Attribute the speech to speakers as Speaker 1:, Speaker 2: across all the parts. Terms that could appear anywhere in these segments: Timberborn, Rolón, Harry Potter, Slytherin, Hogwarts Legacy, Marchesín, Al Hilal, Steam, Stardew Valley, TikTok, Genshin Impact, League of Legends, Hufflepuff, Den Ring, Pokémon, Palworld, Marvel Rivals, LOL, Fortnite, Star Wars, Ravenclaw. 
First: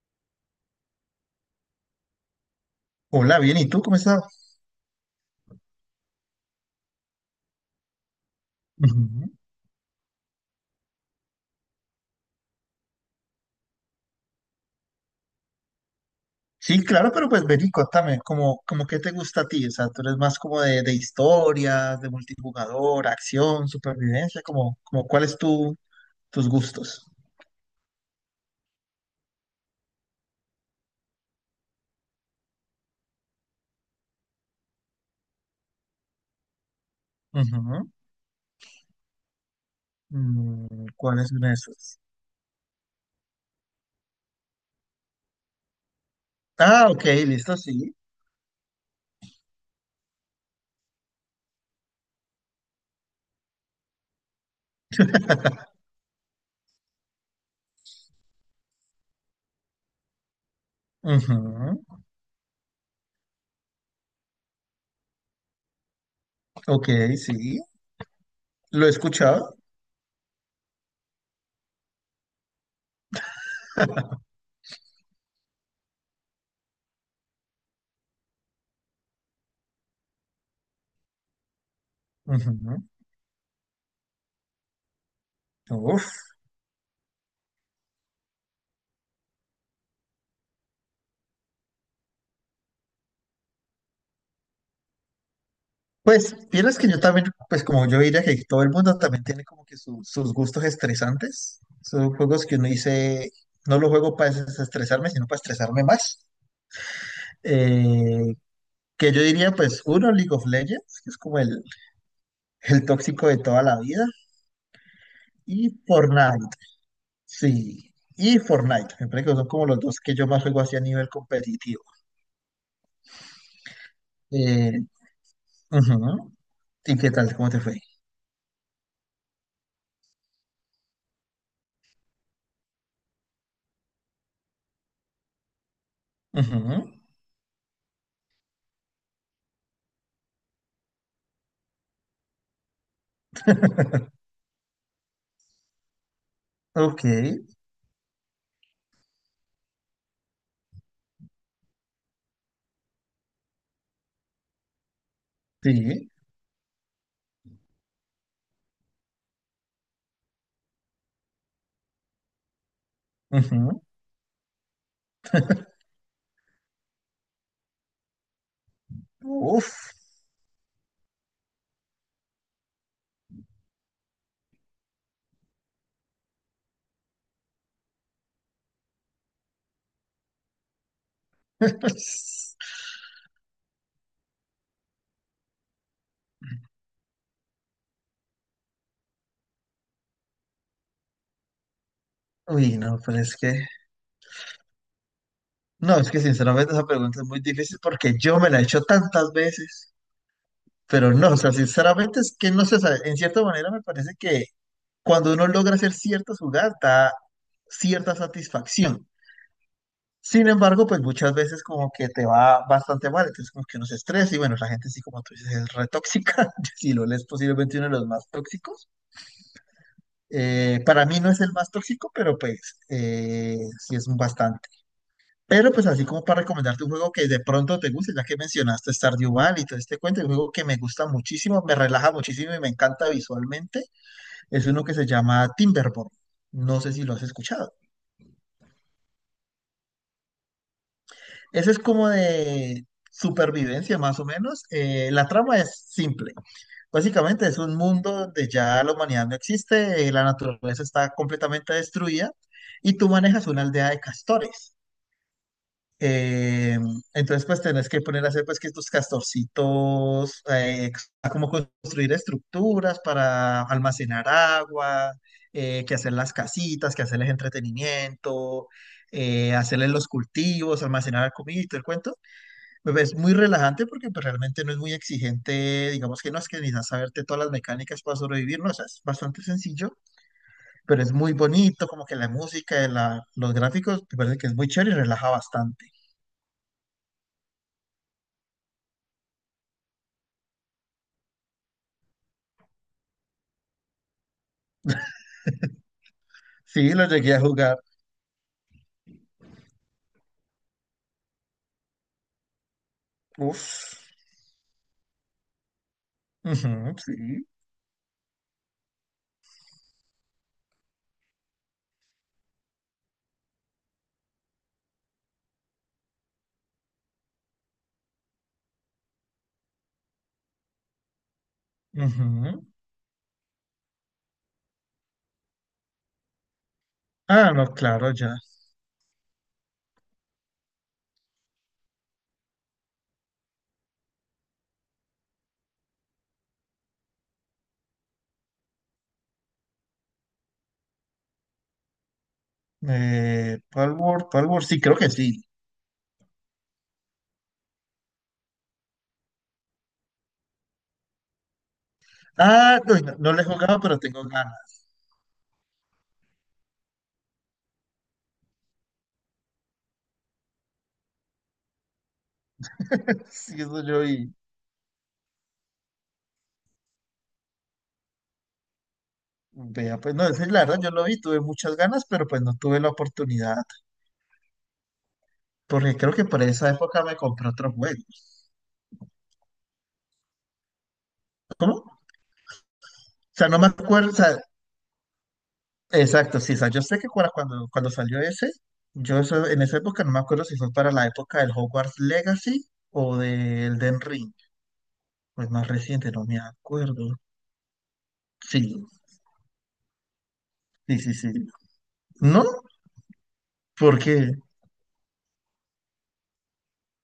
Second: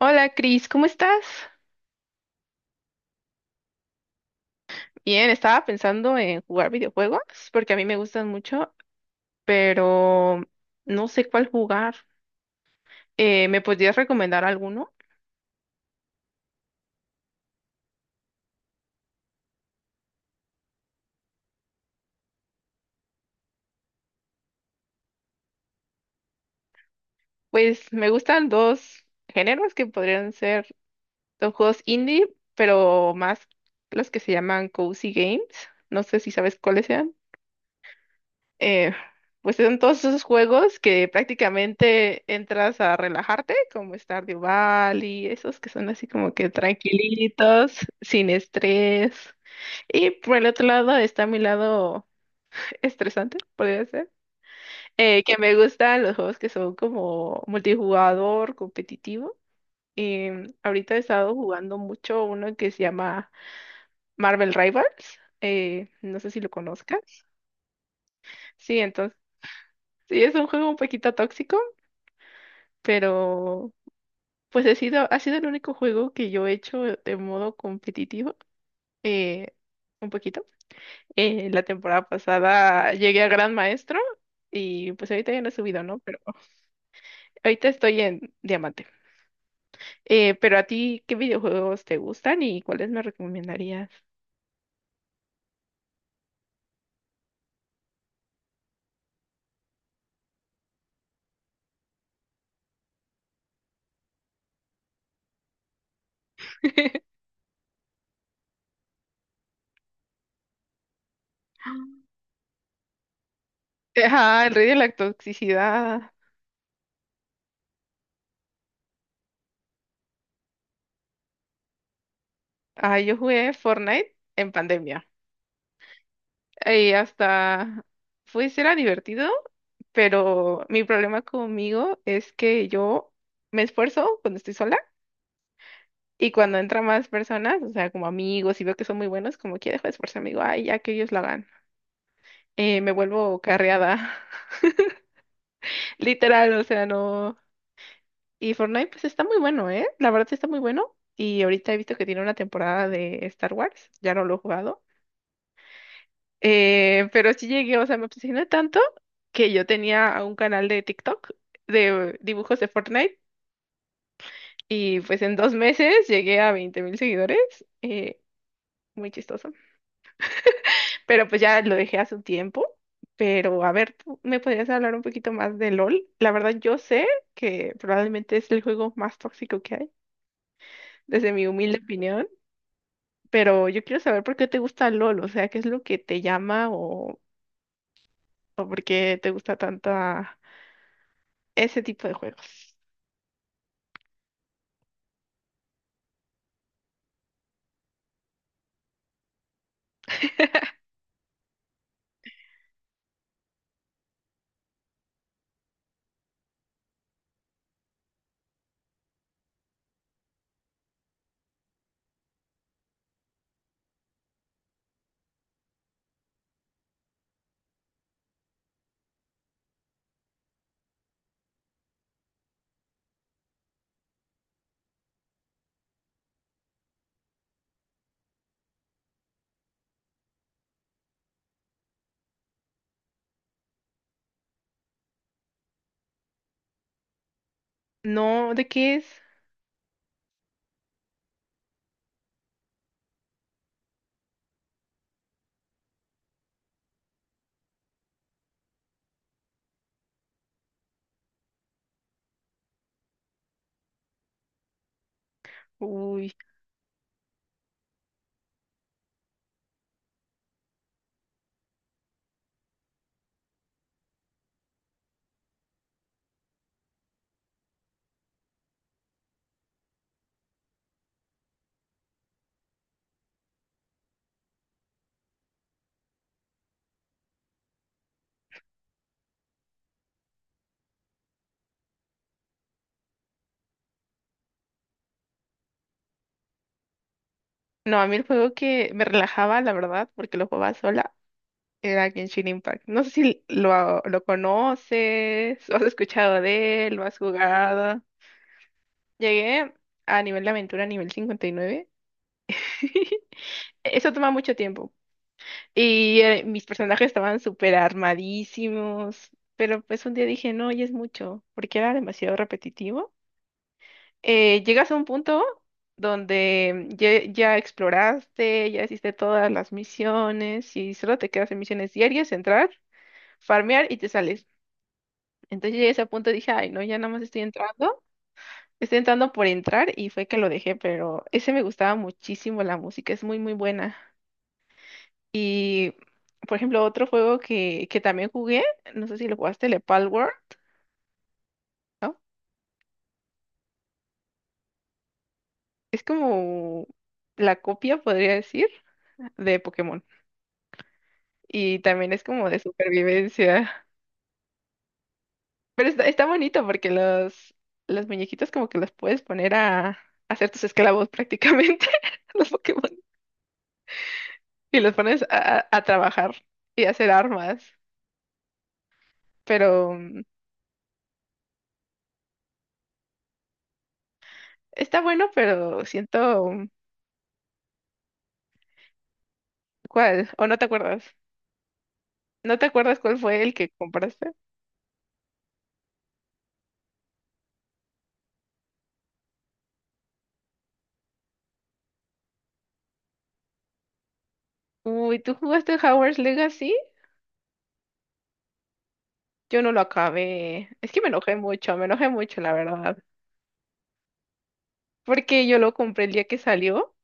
Speaker 1: Hola Cris, ¿cómo estás?
Speaker 2: Hola, bien, ¿y tú cómo estás?
Speaker 1: Bien, estaba pensando en jugar videojuegos porque a mí me gustan mucho,
Speaker 2: Ujú.
Speaker 1: pero no sé cuál jugar. ¿Me podrías recomendar alguno?
Speaker 2: Sí, claro, pero pues vení, contame, como qué te gusta a ti, o sea, tú eres más como de historias, de multijugador, acción, supervivencia, como cuáles tus gustos.
Speaker 1: Pues me gustan dos géneros que podrían ser los juegos indie, pero más los que se llaman cozy games. No sé si sabes cuáles sean.
Speaker 2: Ujú.
Speaker 1: eh, pues son todos esos juegos
Speaker 2: Mm,
Speaker 1: que
Speaker 2: ¿Cuáles son esos?
Speaker 1: prácticamente entras a relajarte, como Stardew Valley, esos que son así como que
Speaker 2: Ah, ok, listo,
Speaker 1: tranquilitos,
Speaker 2: sí.
Speaker 1: sin estrés. Y por el otro lado está mi lado estresante, podría ser, que me gustan los juegos que son como multijugador, competitivo. Y ahorita he estado jugando
Speaker 2: Ujú.
Speaker 1: mucho uno que se llama Marvel Rivals. No sé si lo
Speaker 2: Ok,
Speaker 1: conozcas.
Speaker 2: sí,
Speaker 1: Sí,
Speaker 2: lo he
Speaker 1: entonces,
Speaker 2: escuchado.
Speaker 1: sí, es un juego un poquito tóxico, pero pues he sido, ha sido el único juego que yo he hecho de modo competitivo, eh, un poquito. La temporada
Speaker 2: Ujú.
Speaker 1: pasada llegué a Gran Maestro y pues ahorita ya no he subido, ¿no?
Speaker 2: Uf.
Speaker 1: Pero ahorita estoy en Diamante. Pero a ti, ¿qué videojuegos te gustan y cuáles me recomendarías?
Speaker 2: Pues, vieras que yo también, pues como yo diría que todo el mundo también tiene como que sus gustos estresantes. Son juegos que uno dice, no los juego para desestresarme, sino para estresarme más. Eh, que yo diría, pues, uno, League of Legends, que es como el tóxico de toda la vida,
Speaker 1: Ajá, el rey de la
Speaker 2: y
Speaker 1: toxicidad.
Speaker 2: Fortnite, sí, y Fortnite, me parece que son como los dos que yo más juego así a nivel competitivo.
Speaker 1: Ah, yo jugué Fortnite en
Speaker 2: Eh,
Speaker 1: pandemia.
Speaker 2: ujú.
Speaker 1: Y
Speaker 2: ¿Y qué tal? ¿Cómo te fue?
Speaker 1: hasta, pues era divertido, pero mi problema conmigo es que yo me esfuerzo cuando estoy sola y cuando
Speaker 2: Ujú.
Speaker 1: entran más personas, o sea, como amigos y veo que son muy buenos, como que dejo de esforzarme, digo, ay, ya que ellos lo hagan. Me vuelvo carreada, literal, o sea,
Speaker 2: Ok,
Speaker 1: no. Y Fortnite, pues está muy bueno, ¿eh? La verdad sí está muy bueno. Y ahorita he visto que tiene una temporada de Star Wars, ya no lo he jugado.
Speaker 2: sí.
Speaker 1: Pero sí llegué, o sea, me obsesioné tanto que yo tenía un canal de TikTok de dibujos de Fortnite
Speaker 2: Ujú.
Speaker 1: y pues en dos meses llegué a 20 mil seguidores. eh, Muy chistoso.
Speaker 2: Uf.
Speaker 1: Pero pues ya lo dejé hace un tiempo. Pero a ver, ¿tú me podrías hablar un poquito más de LOL? La verdad, yo sé que probablemente es el juego más tóxico que hay, desde mi humilde opinión,
Speaker 2: Pues,
Speaker 1: pero yo quiero saber por qué te gusta LOL, o sea, qué es lo que te llama o por qué te gusta tanto ese tipo de juegos.
Speaker 2: uy, no, pues es que, no, es que sinceramente esa pregunta es muy difícil porque yo me la he hecho tantas veces, pero no, o sea, sinceramente es que no se sabe, en cierta manera me parece que cuando uno logra hacer ciertas jugadas da cierta satisfacción. Sin embargo, pues muchas veces como que te va bastante mal, entonces como que uno se estresa y bueno, la gente sí, como tú dices, es re tóxica, si lo lees posiblemente uno de los más tóxicos. Para mí no es el más tóxico, pero pues sí es bastante. Pero pues así como para recomendarte un juego que de pronto te guste, ya que mencionaste Stardew Valley y todo este cuento, un juego que me gusta muchísimo, me relaja muchísimo y me encanta visualmente, es uno que se llama Timberborn. No sé si lo has escuchado.
Speaker 1: No, ¿de qué es?
Speaker 2: Ese es como de supervivencia más o menos. La trama es simple. Básicamente es un mundo donde ya la humanidad no existe, la naturaleza está completamente destruida y tú manejas una aldea de castores.
Speaker 1: Uy.
Speaker 2: Eh, entonces, pues tenés que poner a hacer pues que tus castorcitos, a cómo construir estructuras para almacenar agua, que hacer las casitas, que hacerles entretenimiento, hacerles los cultivos, almacenar la comida y todo el cuento. Pues, es muy relajante porque pues, realmente no es muy exigente, digamos que no es que necesitas saberte todas las mecánicas para sobrevivir, no, o sea, es bastante sencillo, pero es muy bonito, como que la música, la, los gráficos, me parece que es muy chévere y relaja bastante.
Speaker 1: No, a mí el juego que me relajaba, la verdad, porque lo jugaba sola, era Genshin Impact. No sé si lo conoces, o has escuchado de
Speaker 2: Sí,
Speaker 1: él, lo
Speaker 2: lo
Speaker 1: has
Speaker 2: llegué a jugar.
Speaker 1: jugado. Llegué a nivel de aventura, nivel 59.
Speaker 2: Uf.
Speaker 1: Eso toma mucho tiempo. Y mis
Speaker 2: Ujú,
Speaker 1: personajes estaban
Speaker 2: sí.
Speaker 1: súper armadísimos. Pero pues un día dije, no, ya es mucho, porque era demasiado repetitivo. Llegas a un punto donde ya exploraste, ya hiciste todas las misiones y solo te quedas en misiones diarias,
Speaker 2: Ujú.
Speaker 1: entrar, farmear y te sales. Entonces llegué a ese punto y dije, ay, no, ya nada más
Speaker 2: Ah, no, claro, ya.
Speaker 1: estoy entrando por entrar y fue que lo dejé, pero ese me gustaba muchísimo, la música es muy, muy buena. Y, por ejemplo, otro juego que también jugué, no sé si lo jugaste, el Palworld, ¿no?
Speaker 2: Palworld, Palworld, sí, creo que sí.
Speaker 1: Es como la copia, podría decir, de Pokémon. Y también es como de
Speaker 2: Ah, no, no, no le he
Speaker 1: supervivencia.
Speaker 2: jugado, pero tengo ganas.
Speaker 1: Pero está bonito porque los muñequitos como que los puedes poner a hacer tus esclavos prácticamente, los Pokémon.
Speaker 2: Sí, eso yo y
Speaker 1: Y los pones a trabajar y a hacer armas. Pero
Speaker 2: vea, pues
Speaker 1: mm,
Speaker 2: no, ese, la verdad yo lo vi, tuve muchas ganas, pero pues no tuve la oportunidad,
Speaker 1: está bueno, pero
Speaker 2: porque creo que por
Speaker 1: siento... mm,
Speaker 2: esa época me compré otro juego.
Speaker 1: ¿cuál? ¿O no te acuerdas?
Speaker 2: ¿Cómo? O
Speaker 1: ¿No te acuerdas cuál fue
Speaker 2: sea,
Speaker 1: el
Speaker 2: no me
Speaker 1: que
Speaker 2: acuerdo.
Speaker 1: compraste?
Speaker 2: Exacto, sí, o sea, yo sé que cuando salió ese, yo en esa época no me acuerdo si fue para la época del Hogwarts Legacy o del Den Ring,
Speaker 1: Uy, ¿tú
Speaker 2: pues más
Speaker 1: jugaste
Speaker 2: reciente,
Speaker 1: Hogwarts
Speaker 2: no me
Speaker 1: Legacy?
Speaker 2: acuerdo. Sí,
Speaker 1: Yo no lo acabé. Es
Speaker 2: sí,
Speaker 1: que
Speaker 2: sí, sí.
Speaker 1: me enojé mucho,
Speaker 2: ¿No?
Speaker 1: la verdad.
Speaker 2: Porque
Speaker 1: Porque yo lo compré el día que salió.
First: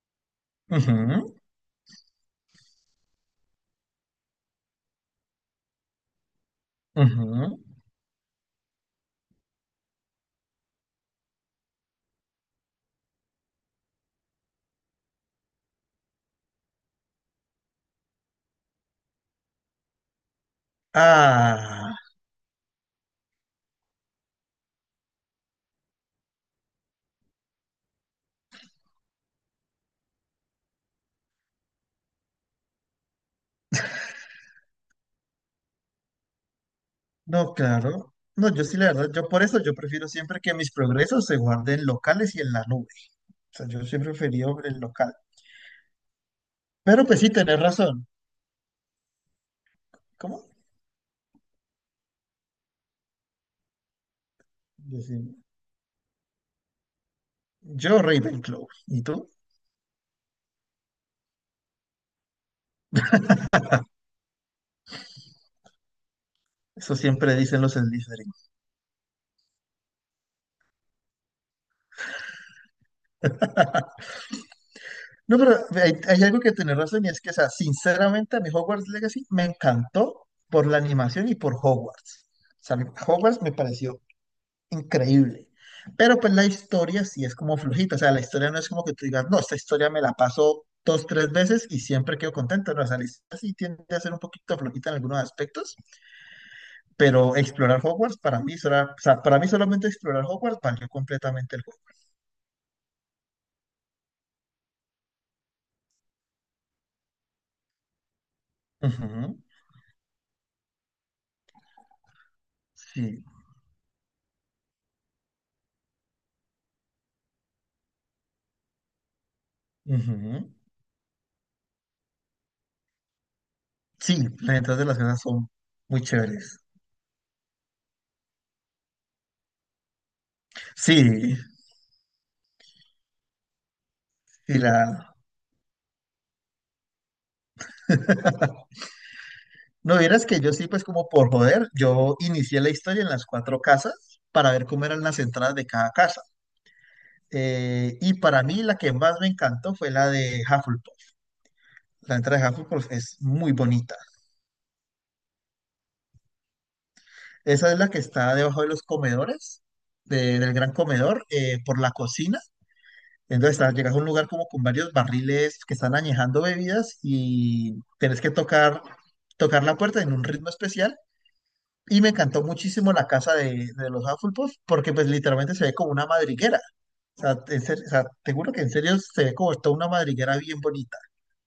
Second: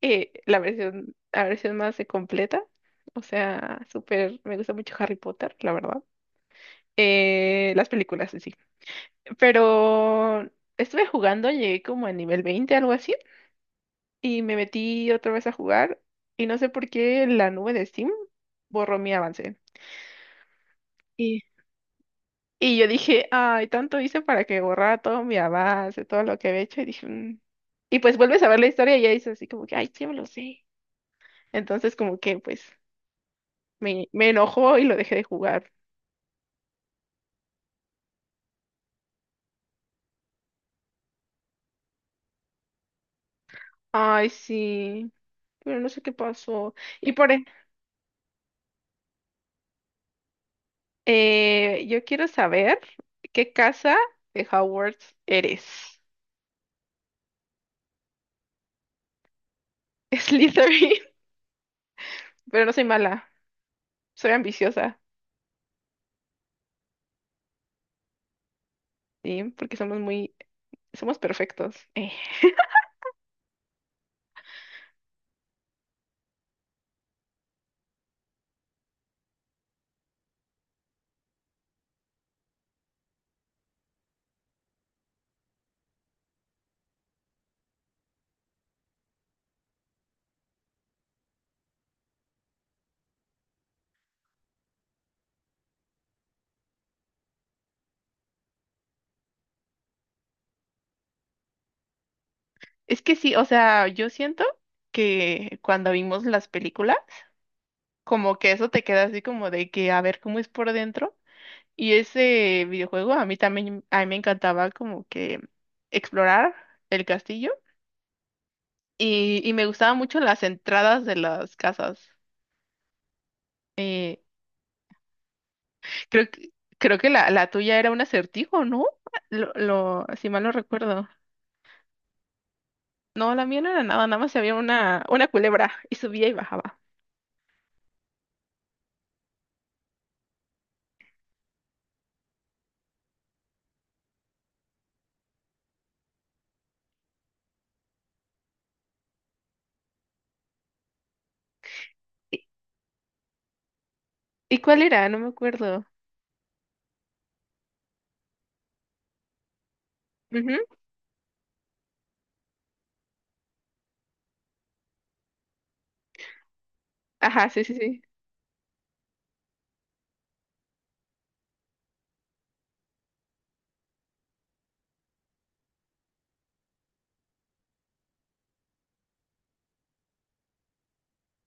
Speaker 1: La versión,
Speaker 2: ujú,
Speaker 1: la versión más de completa. O sea, súper, me gusta mucho Harry Potter, la verdad.
Speaker 2: ujú.
Speaker 1: Las películas en sí. Pero estuve jugando, llegué como a nivel 20 algo así, y me metí otra vez a jugar, y no sé por qué la nube de Steam borró mi avance. Y,
Speaker 2: Ah,
Speaker 1: y yo dije, ay, tanto hice para que borrara todo mi avance, todo lo que había hecho, y dije, "Mm". Y pues vuelves a ver la historia y ya dices así como que, ay, sí, me lo sé. Entonces como que pues me enojó y lo dejé de jugar.
Speaker 2: no, claro. No, yo sí, la verdad, yo por eso yo prefiero siempre que mis progresos se guarden locales y en la nube. O sea, yo siempre
Speaker 1: Ay,
Speaker 2: preferí el
Speaker 1: sí,
Speaker 2: local.
Speaker 1: pero no sé qué pasó.
Speaker 2: Pero
Speaker 1: Y
Speaker 2: pues sí,
Speaker 1: por e-
Speaker 2: tenés razón. ¿Cómo?
Speaker 1: yo quiero saber qué casa de Hogwarts
Speaker 2: Decime.
Speaker 1: eres.
Speaker 2: Yo Ravenclaw. ¿Y tú?
Speaker 1: Slytherin, pero no soy mala, soy ambiciosa,
Speaker 2: Eso siempre dicen los Slytherin.
Speaker 1: ¿sí? Porque somos muy, somos perfectos.
Speaker 2: No, pero hay algo que tener razón y es que, o sea, sinceramente a mi Hogwarts Legacy me encantó por la animación y por Hogwarts. O sea, Hogwarts me pareció increíble. Pero pues la historia sí es como flojita. O sea, la historia no es como que tú digas, no, esta historia me la paso dos, tres veces y siempre quedo contento. No, o sea, la historia sí tiende a ser un poquito flojita en algunos aspectos, pero explorar Hogwarts para mí, o sea, para mí solamente explorar Hogwarts valió completamente el juego.
Speaker 1: Es que sí, o sea, yo siento que cuando vimos las películas, como que eso te queda así
Speaker 2: Ujú,
Speaker 1: como de que a ver cómo es por dentro. Y ese videojuego
Speaker 2: sí.
Speaker 1: a mí también, a mí me encantaba como que explorar el castillo y me gustaban mucho las
Speaker 2: Ujú.
Speaker 1: entradas de las casas. Eh,
Speaker 2: Sí, las entradas de las casas son muy
Speaker 1: creo que,
Speaker 2: chéveres.
Speaker 1: creo que la tuya era un acertijo, ¿no? Si mal no recuerdo.
Speaker 2: Sí,
Speaker 1: No, la mía no era nada, nada más había
Speaker 2: y la...
Speaker 1: una culebra y subía y bajaba.
Speaker 2: No vieras que yo sí, pues como por joder, yo inicié la historia en las cuatro casas para ver cómo eran las entradas de cada casa. Y para mí la que más me encantó fue la de Hufflepuff. La entrada
Speaker 1: ¿Y,
Speaker 2: de Hufflepuff es muy bonita.
Speaker 1: ¿Y cuál era? No me acuerdo.
Speaker 2: Esa es la que está debajo de los comedores, del
Speaker 1: Ujú,
Speaker 2: gran comedor, por la cocina. Entonces, ah, llegas a un lugar como con varios barriles que están añejando bebidas
Speaker 1: ajá, sí, sí,
Speaker 2: y
Speaker 1: sí.
Speaker 2: tenés que tocar, tocar la puerta en un ritmo especial. Y me encantó muchísimo la casa de, los Hufflepuff porque pues literalmente se ve como una madriguera. O sea, en o sea, te juro que en serio se ve como toda una madriguera bien bonita.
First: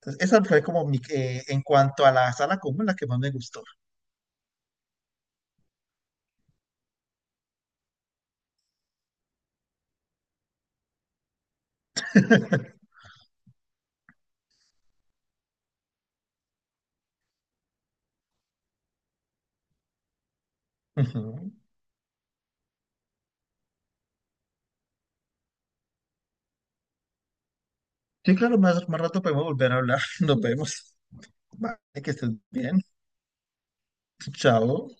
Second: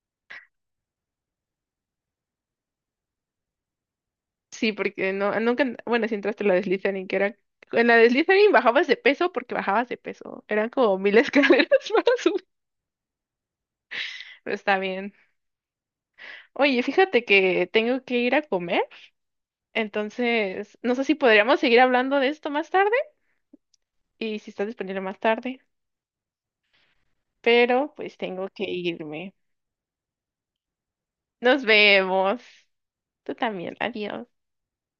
Speaker 2: Entonces, esa fue como mi, en cuanto a la sala común, la que más me gustó.
Speaker 1: Sí, porque no, nunca, bueno, si entraste a la de Slytherin, en la de Slytherin bajabas de peso porque bajabas de peso, eran como mil escaleras para subir, pero está bien. Oye, fíjate que tengo que ir a comer, entonces no sé si
Speaker 2: Ujú.
Speaker 1: podríamos seguir hablando de esto más tarde y si estás disponible más tarde, pero pues
Speaker 2: Sí,
Speaker 1: tengo
Speaker 2: claro,
Speaker 1: que
Speaker 2: más rato
Speaker 1: irme.
Speaker 2: podemos volver a hablar. Nos vemos.
Speaker 1: Nos
Speaker 2: Vale, que estés
Speaker 1: vemos.
Speaker 2: bien.
Speaker 1: Tú también, adiós.
Speaker 2: Chao.